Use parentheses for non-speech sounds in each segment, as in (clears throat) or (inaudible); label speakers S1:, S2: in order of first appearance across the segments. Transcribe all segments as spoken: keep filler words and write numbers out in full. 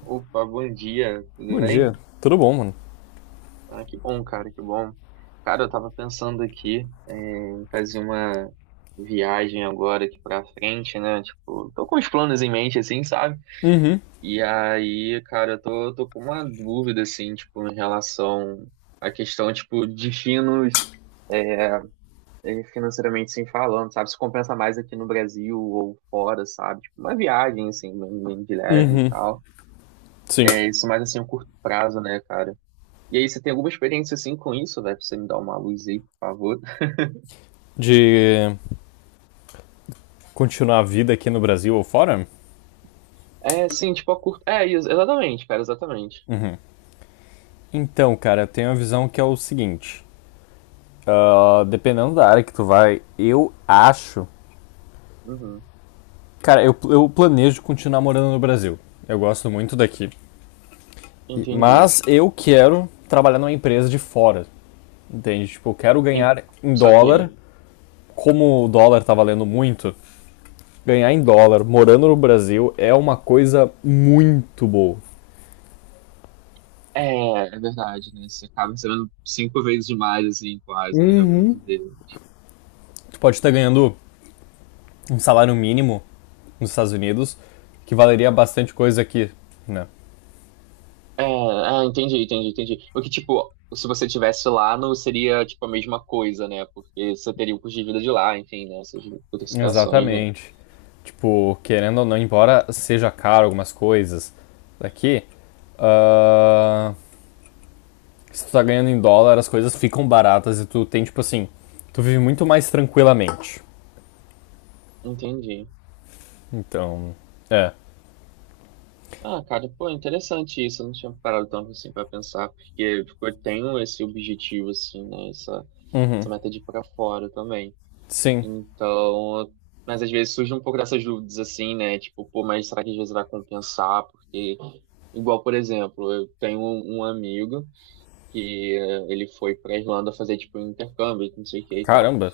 S1: Opa, bom dia, tudo
S2: Bom
S1: bem?
S2: dia. Tudo bom, mano?
S1: Ah, que bom, cara, que bom. Cara, eu tava pensando aqui é, em fazer uma viagem agora aqui pra frente, né? Tipo, tô com os planos em mente, assim, sabe?
S2: Uhum.
S1: E aí, cara, eu tô, tô com uma dúvida, assim, tipo, em relação à questão, tipo, destinos finos é, financeiramente, assim, falando, sabe? Se compensa mais aqui no Brasil ou fora, sabe? Tipo, uma viagem, assim, bem, bem de leve e
S2: Uhum.
S1: tal.
S2: Sim.
S1: É, isso mais, assim, a curto prazo, né, cara? E aí, você tem alguma experiência assim com isso, velho? Pra você me dar uma luz aí, por favor.
S2: De continuar a vida aqui no Brasil ou fora?
S1: É, sim, tipo, a curto. É, ex- exatamente, cara, exatamente.
S2: Então, cara, eu tenho a visão que é o seguinte. Ah, dependendo da área que tu vai, eu acho.
S1: Uhum,
S2: Cara, eu, eu planejo continuar morando no Brasil. Eu gosto muito daqui. E-
S1: entendi.
S2: Mas eu quero trabalhar numa empresa de fora. Entende? Tipo, eu quero
S1: En-
S2: ganhar em dólar.
S1: Saquei.
S2: Como o dólar tá valendo muito, ganhar em dólar morando no Brasil é uma coisa muito boa.
S1: É, é verdade, né? Você acaba recebendo cinco vezes mais, assim, quase, né? Vamos
S2: Uhum.
S1: dizer.
S2: Tu pode estar ganhando um salário mínimo nos Estados Unidos que valeria bastante coisa aqui, né?
S1: É, ah, entendi, entendi, entendi. Porque, tipo, se você tivesse lá, não seria, tipo, a mesma coisa, né? Porque você teria o custo de vida de lá, enfim, né? Essas outras situações, né?
S2: Exatamente. Tipo, querendo ou não, embora seja caro algumas coisas daqui, ah, se tu tá ganhando em dólar, as coisas ficam baratas e tu tem, tipo assim, tu vive muito mais tranquilamente.
S1: Entendi.
S2: Então, é.
S1: Ah, cara, pô, é interessante isso. Eu não tinha parado tanto assim pra pensar, porque tipo, eu tenho esse objetivo, assim, né? Essa, essa meta de ir pra fora também.
S2: Sim.
S1: Então, eu- mas às vezes surge um pouco dessas dúvidas, assim, né? Tipo, pô, mas será que às vezes vai compensar? Porque, igual, por exemplo, eu tenho um, um amigo que eh, ele foi pra Irlanda fazer, tipo, um intercâmbio, não sei o que e tal.
S2: Caramba.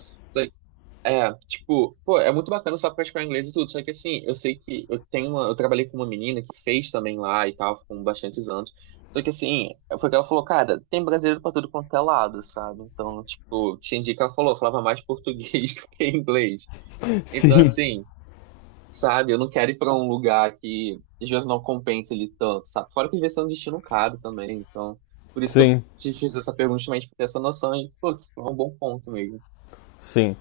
S1: É, tipo, pô, é muito bacana só praticar inglês e tudo, só que assim, eu sei que eu tenho uma, eu trabalhei com uma menina que fez também lá e tal, com bastantes anos. Só que assim, foi que ela falou, cara, tem brasileiro pra tudo quanto é lado, sabe? Então, tipo, tinha dia que ela falou, eu falava mais português (laughs) do que inglês. Então,
S2: Sim.
S1: assim, sabe, eu não quero ir pra um lugar que às vezes não compensa ele tanto, sabe? Fora que às vezes é um destino caro também, então, por isso que eu
S2: Sim.
S1: te fiz essa pergunta, justamente pra ter essa noção e, pô, isso foi um bom ponto mesmo.
S2: Sim.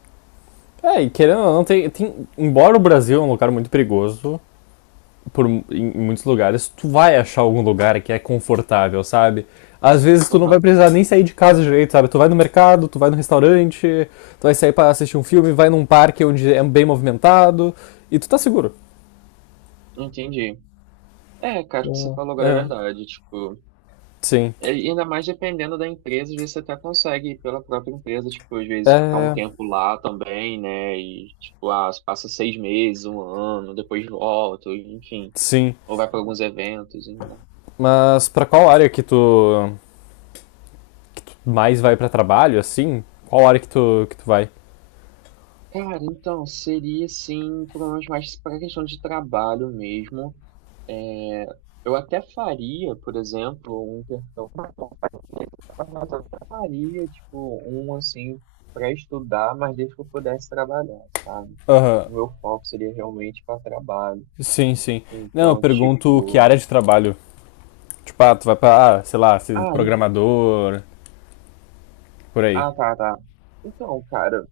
S2: É, e querendo ou não, tem, tem- embora o Brasil é um lugar muito perigoso, por, em, em muitos lugares, tu vai achar algum lugar que é confortável, sabe? Às vezes tu não vai
S1: Aham,
S2: precisar nem sair de casa direito, sabe? Tu vai no mercado, tu vai no restaurante, tu vai sair para assistir um filme, vai num parque onde é bem movimentado e tu tá seguro.
S1: entendi. É, cara, o que você falou agora é
S2: É,
S1: verdade, tipo,
S2: sim.
S1: é- e ainda mais dependendo da empresa, às vezes você até consegue ir pela própria empresa, tipo, às vezes ficar um
S2: É,
S1: tempo lá também, né, e, tipo, ah, você passa seis meses, um ano, depois volta, enfim,
S2: sim.
S1: ou vai para alguns eventos, ainda.
S2: Mas pra qual área que tu mais vai pra trabalho, assim? Qual área que tu, que tu vai?
S1: Cara, então, seria, assim, provavelmente mais para questão de trabalho mesmo, eu até faria, por exemplo, um intercâmbio. Mas eu até faria, tipo, um assim, para estudar, mas desde que eu pudesse trabalhar, sabe?
S2: Aham.
S1: O meu foco seria realmente para trabalho.
S2: Sim, sim. Não, eu
S1: Então,
S2: pergunto que
S1: tipo.
S2: área de trabalho. Tipo, ah, tu vai pra, ah, sei lá, ser
S1: Ah, en-
S2: programador, por aí.
S1: ah, tá, tá. Então, cara,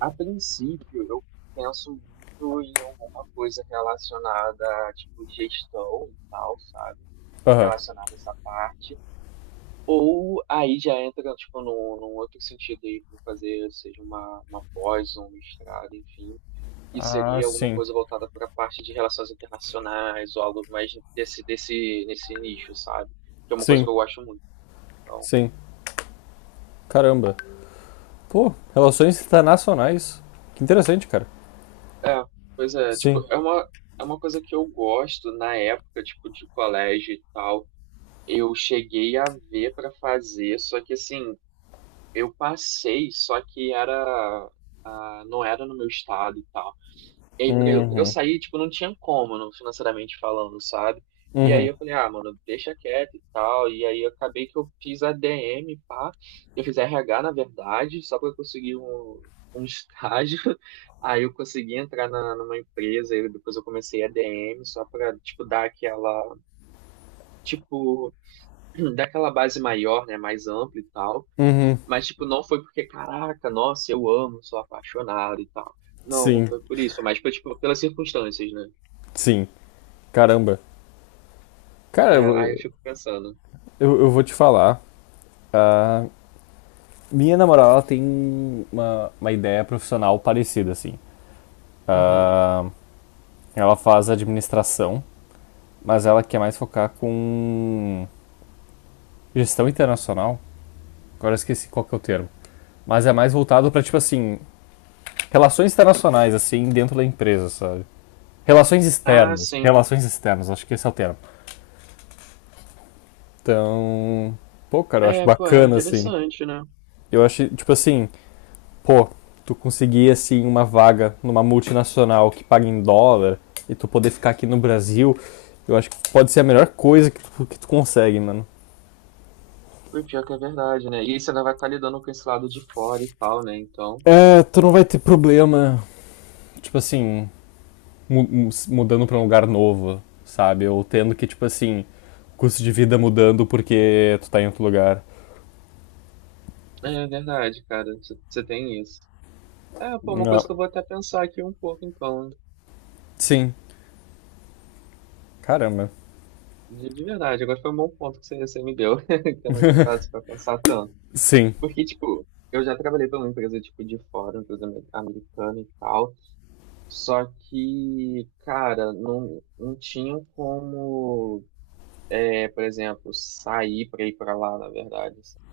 S1: a princípio eu penso muito em alguma coisa relacionada a, tipo, gestão e tal, sabe?
S2: Aham.
S1: Relacionada a essa parte. Ou aí já entra, tipo, num, num outro sentido aí, para fazer, seja uma, uma, pós, um mestrado, enfim, e
S2: Ah,
S1: seria alguma
S2: sim.
S1: coisa voltada para a parte de relações internacionais ou algo mais desse, desse, nesse nicho, sabe? Que é uma coisa
S2: Sim,
S1: que eu gosto muito. Então,
S2: sim. Caramba. Pô, relações internacionais. Que interessante, cara.
S1: é, pois é, tipo,
S2: Sim.
S1: é uma, é uma coisa que eu gosto na época, tipo, de colégio e tal. Eu cheguei a ver para fazer, só que assim, eu passei, só que era, ah, não era no meu estado e tal. E aí, pra eu, pra eu
S2: Uhum.
S1: sair, tipo, não tinha como, não, financeiramente falando, sabe? E aí
S2: Uhum.
S1: eu falei, ah, mano, deixa quieto e tal. E aí eu acabei que eu fiz A D M, pá. Eu fiz R H, na verdade, só pra eu conseguir um, um estágio. (laughs) Aí eu consegui entrar na, numa empresa, e depois eu comecei a ADM, só pra, tipo, dar aquela, tipo, (clears throat) dar aquela base maior, né, mais ampla e tal.
S2: Uhum.
S1: Mas, tipo, não foi porque, caraca, nossa, eu amo, sou apaixonado e tal. Não, não
S2: Sim.
S1: foi por isso, mas foi, tipo, pelas circunstâncias, né?
S2: Sim. Caramba. Cara,
S1: É,
S2: eu,
S1: aí eu
S2: vou-
S1: fico pensando.
S2: eu, eu vou te falar. A minha namorada ela tem uma, uma ideia profissional parecida, assim.
S1: Uhum.
S2: Ela faz administração, mas ela quer mais focar com gestão internacional. Agora eu esqueci qual que é o termo. Mas é mais voltado pra, tipo assim, relações internacionais, assim, dentro da empresa, sabe? Relações
S1: Ah,
S2: externas.
S1: sim.
S2: Relações externas, acho que esse é o termo. Então, pô, cara, eu acho
S1: É, pô, é
S2: bacana, assim.
S1: interessante, né?
S2: Eu acho, tipo assim, pô, tu conseguir, assim, uma vaga numa multinacional que paga em dólar e tu poder ficar aqui no Brasil, eu acho que pode ser a melhor coisa que tu, que tu consegue, mano.
S1: Foi pior que é verdade, né? E aí você ainda vai estar lidando com esse lado de fora e tal, né? Então,
S2: É, tu não vai ter problema, tipo assim, mu- mudando pra um lugar novo, sabe? Ou tendo que, tipo assim, custo de vida mudando porque tu tá em outro lugar.
S1: é verdade, cara. Você você tem isso. É, pô, uma coisa
S2: Não.
S1: que eu vou até pensar aqui um pouco, então.
S2: Sim. Caramba.
S1: De, de verdade, agora foi um bom ponto que você, você me deu, (laughs) que eu não tinha parado pra pensar tanto.
S2: Sim.
S1: Porque, tipo, eu já trabalhei pra uma empresa, tipo, de fora, uma empresa ame- americana e tal. Só que, cara, não, não tinha como. É, por exemplo, sair para ir para lá, na verdade. sabe?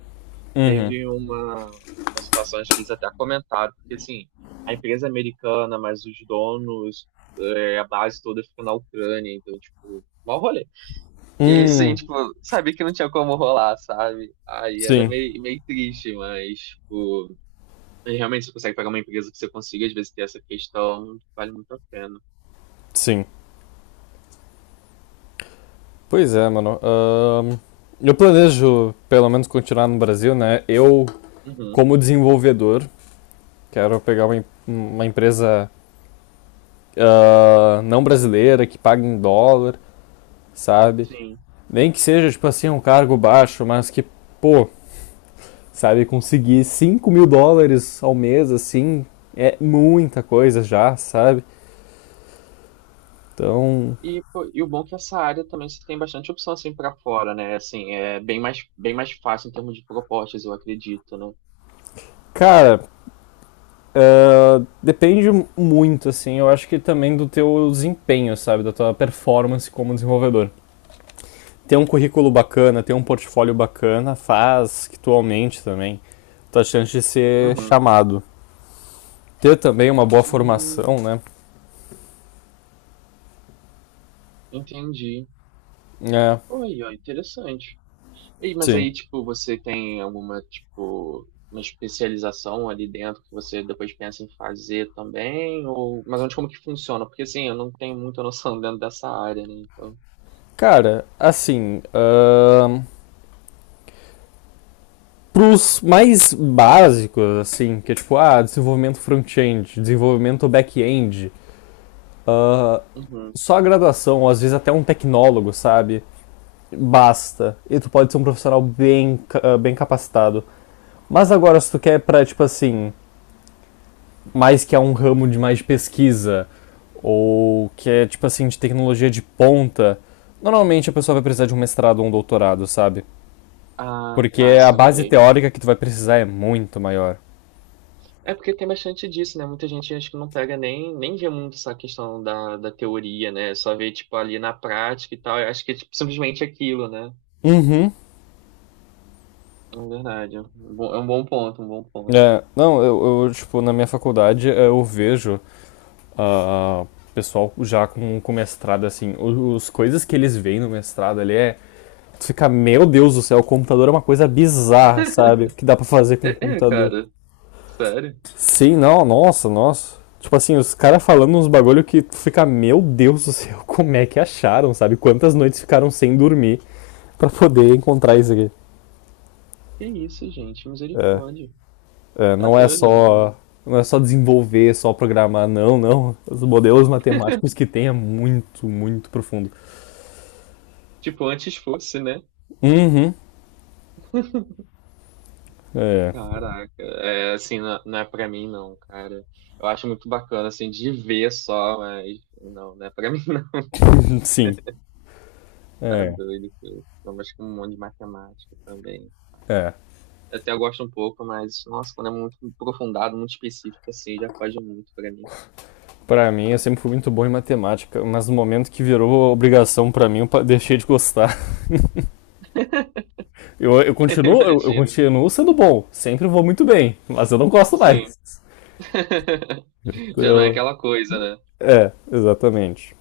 S2: Hum.
S1: Teve uma, uma situação acho que eles até comentaram, porque assim, a empresa é americana, mas os donos, é, a base toda fica na Ucrânia, então, tipo, mal rolê. E aí, sim,
S2: Hum.
S1: tipo, sabia que não tinha como rolar, sabe? Aí era
S2: Sim.
S1: meio, meio triste, mas, tipo, realmente você consegue pegar uma empresa que você consiga, às vezes, ter essa questão, vale muito a pena.
S2: Sim. Pois é, mano. Ahn, eu planejo, pelo menos, continuar no Brasil, né? Eu,
S1: Uhum,
S2: como desenvolvedor, quero pegar uma, em- uma empresa ah, não brasileira, que pague em dólar, sabe?
S1: sim.
S2: Nem que seja, tipo assim, um cargo baixo, mas que, pô, sabe? Conseguir cinco mil dólares ao mês, assim, é muita coisa já, sabe? Então,
S1: E, pô, e o bom é que essa área também você tem bastante opção assim para fora, né? Assim, é bem mais, bem mais fácil em termos de propostas, eu acredito, né?
S2: cara, Uh, depende muito, assim, eu acho que também do teu desempenho, sabe? Da tua performance como desenvolvedor. Ter um currículo bacana, ter um portfólio bacana, faz que tu aumente também tua chance de ser
S1: Uhum.
S2: chamado. Ter também uma boa
S1: Hum,
S2: formação, né?
S1: entendi.
S2: É,
S1: Oi, ó, interessante. E, mas aí,
S2: sim.
S1: tipo, você tem alguma, tipo, uma especialização ali dentro que você depois pensa em fazer também? Ou... Mas onde, como que funciona? Porque, assim, eu não tenho muita noção (laughs) dentro dessa área, né? Então,
S2: Cara, assim, uh, pros mais básicos, assim, que é tipo, ah, desenvolvimento front-end, desenvolvimento back-end, uh,
S1: uhum.
S2: só a graduação, ou às vezes até um tecnólogo, sabe? Basta. E tu pode ser um profissional bem, bem capacitado. Mas agora, se tu quer pra, tipo assim, mais que é um ramo de mais de pesquisa, ou que é, tipo assim, de tecnologia de ponta, normalmente a pessoa vai precisar de um mestrado ou um doutorado, sabe?
S1: Ah,
S2: Porque
S1: tá,
S2: a base
S1: saquei.
S2: teórica que tu vai precisar é muito maior.
S1: É porque tem bastante disso, né? Muita gente acho que não pega nem, nem vê muito essa questão da, da teoria, né? Só vê, tipo, ali na prática e tal. Eu acho que é tipo, simplesmente aquilo, né?
S2: Uhum.
S1: É verdade. É um bom é um bom ponto, um bom ponto.
S2: É, não, eu, eu, tipo, na minha faculdade é, eu vejo ah, ah, pessoal já com, com mestrado, assim, o- os coisas que eles veem no mestrado ali é. Tu fica, meu Deus do céu, o computador é uma coisa bizarra, sabe? O que dá pra fazer com o
S1: É, é,
S2: computador.
S1: cara. Sério?
S2: Sim, não, nossa, nossa. Tipo assim, os caras falando uns bagulho que tu fica, meu Deus do céu, (laughs) como é que acharam, sabe? Quantas noites ficaram sem dormir pra poder encontrar isso aqui.
S1: Que isso, gente?
S2: É,
S1: Misericórdia.
S2: é,
S1: Tá
S2: não é
S1: doido.
S2: só. Não é só desenvolver, só programar, não, não. Os modelos matemáticos que tem é muito, muito profundo.
S1: Tipo, antes fosse, né?
S2: Uhum. É.
S1: Caraca. É, assim, não, não é pra mim, não, cara. Eu acho muito bacana, assim, de ver só, mas não, não é pra (laughs) mim, não.
S2: (laughs) Sim.
S1: Tá
S2: É.
S1: doido, cara. Eu acho que um monte de matemática também.
S2: É.
S1: Eu até gosto um pouco, mas, nossa, quando é muito aprofundado, muito específico, assim, já foge muito pra mim.
S2: Pra mim, eu sempre fui muito bom em matemática, mas no momento que virou obrigação pra mim, eu deixei de gostar. (laughs) Eu, eu
S1: (laughs)
S2: continuo, eu, eu
S1: Imagino.
S2: continuo sendo bom, sempre vou muito bem, mas eu não gosto
S1: Sim.
S2: mais.
S1: (laughs) Já não é
S2: Então,
S1: aquela coisa, né?
S2: é, exatamente.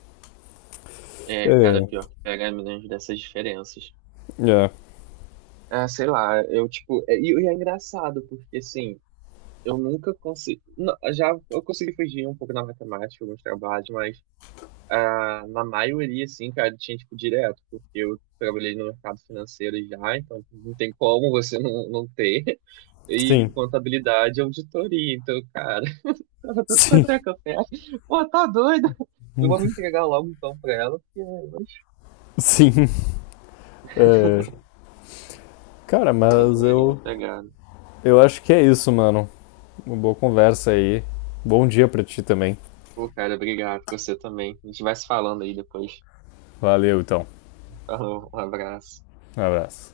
S1: É, cara,
S2: É,
S1: pior que pega milhões dessas diferenças.
S2: é,
S1: Ah, sei lá, eu, tipo... é- E e é engraçado, porque, assim, eu nunca consegui... Não, já eu consegui fugir um pouco na matemática, alguns trabalhos, mas ah, na maioria, assim, cara, tinha, tipo, direto, porque eu trabalhei no mercado financeiro já, então não tem como você não, não ter. e
S2: sim,
S1: contabilidade e auditoria. Então, cara, (laughs) tava
S2: (laughs)
S1: tudo
S2: sim,
S1: quanto é café. Pô, tá doido? Eu vou me entregar logo então pra ela, porque é, mas,
S2: sim. É, cara,
S1: mas
S2: mas
S1: é é
S2: eu,
S1: pegado.
S2: eu acho que é isso, mano. Uma boa conversa aí. Bom dia pra ti também.
S1: Pô, cara, obrigado. Você também. A gente vai se falando aí depois.
S2: Valeu, então.
S1: Falou, um abraço.
S2: Um abraço.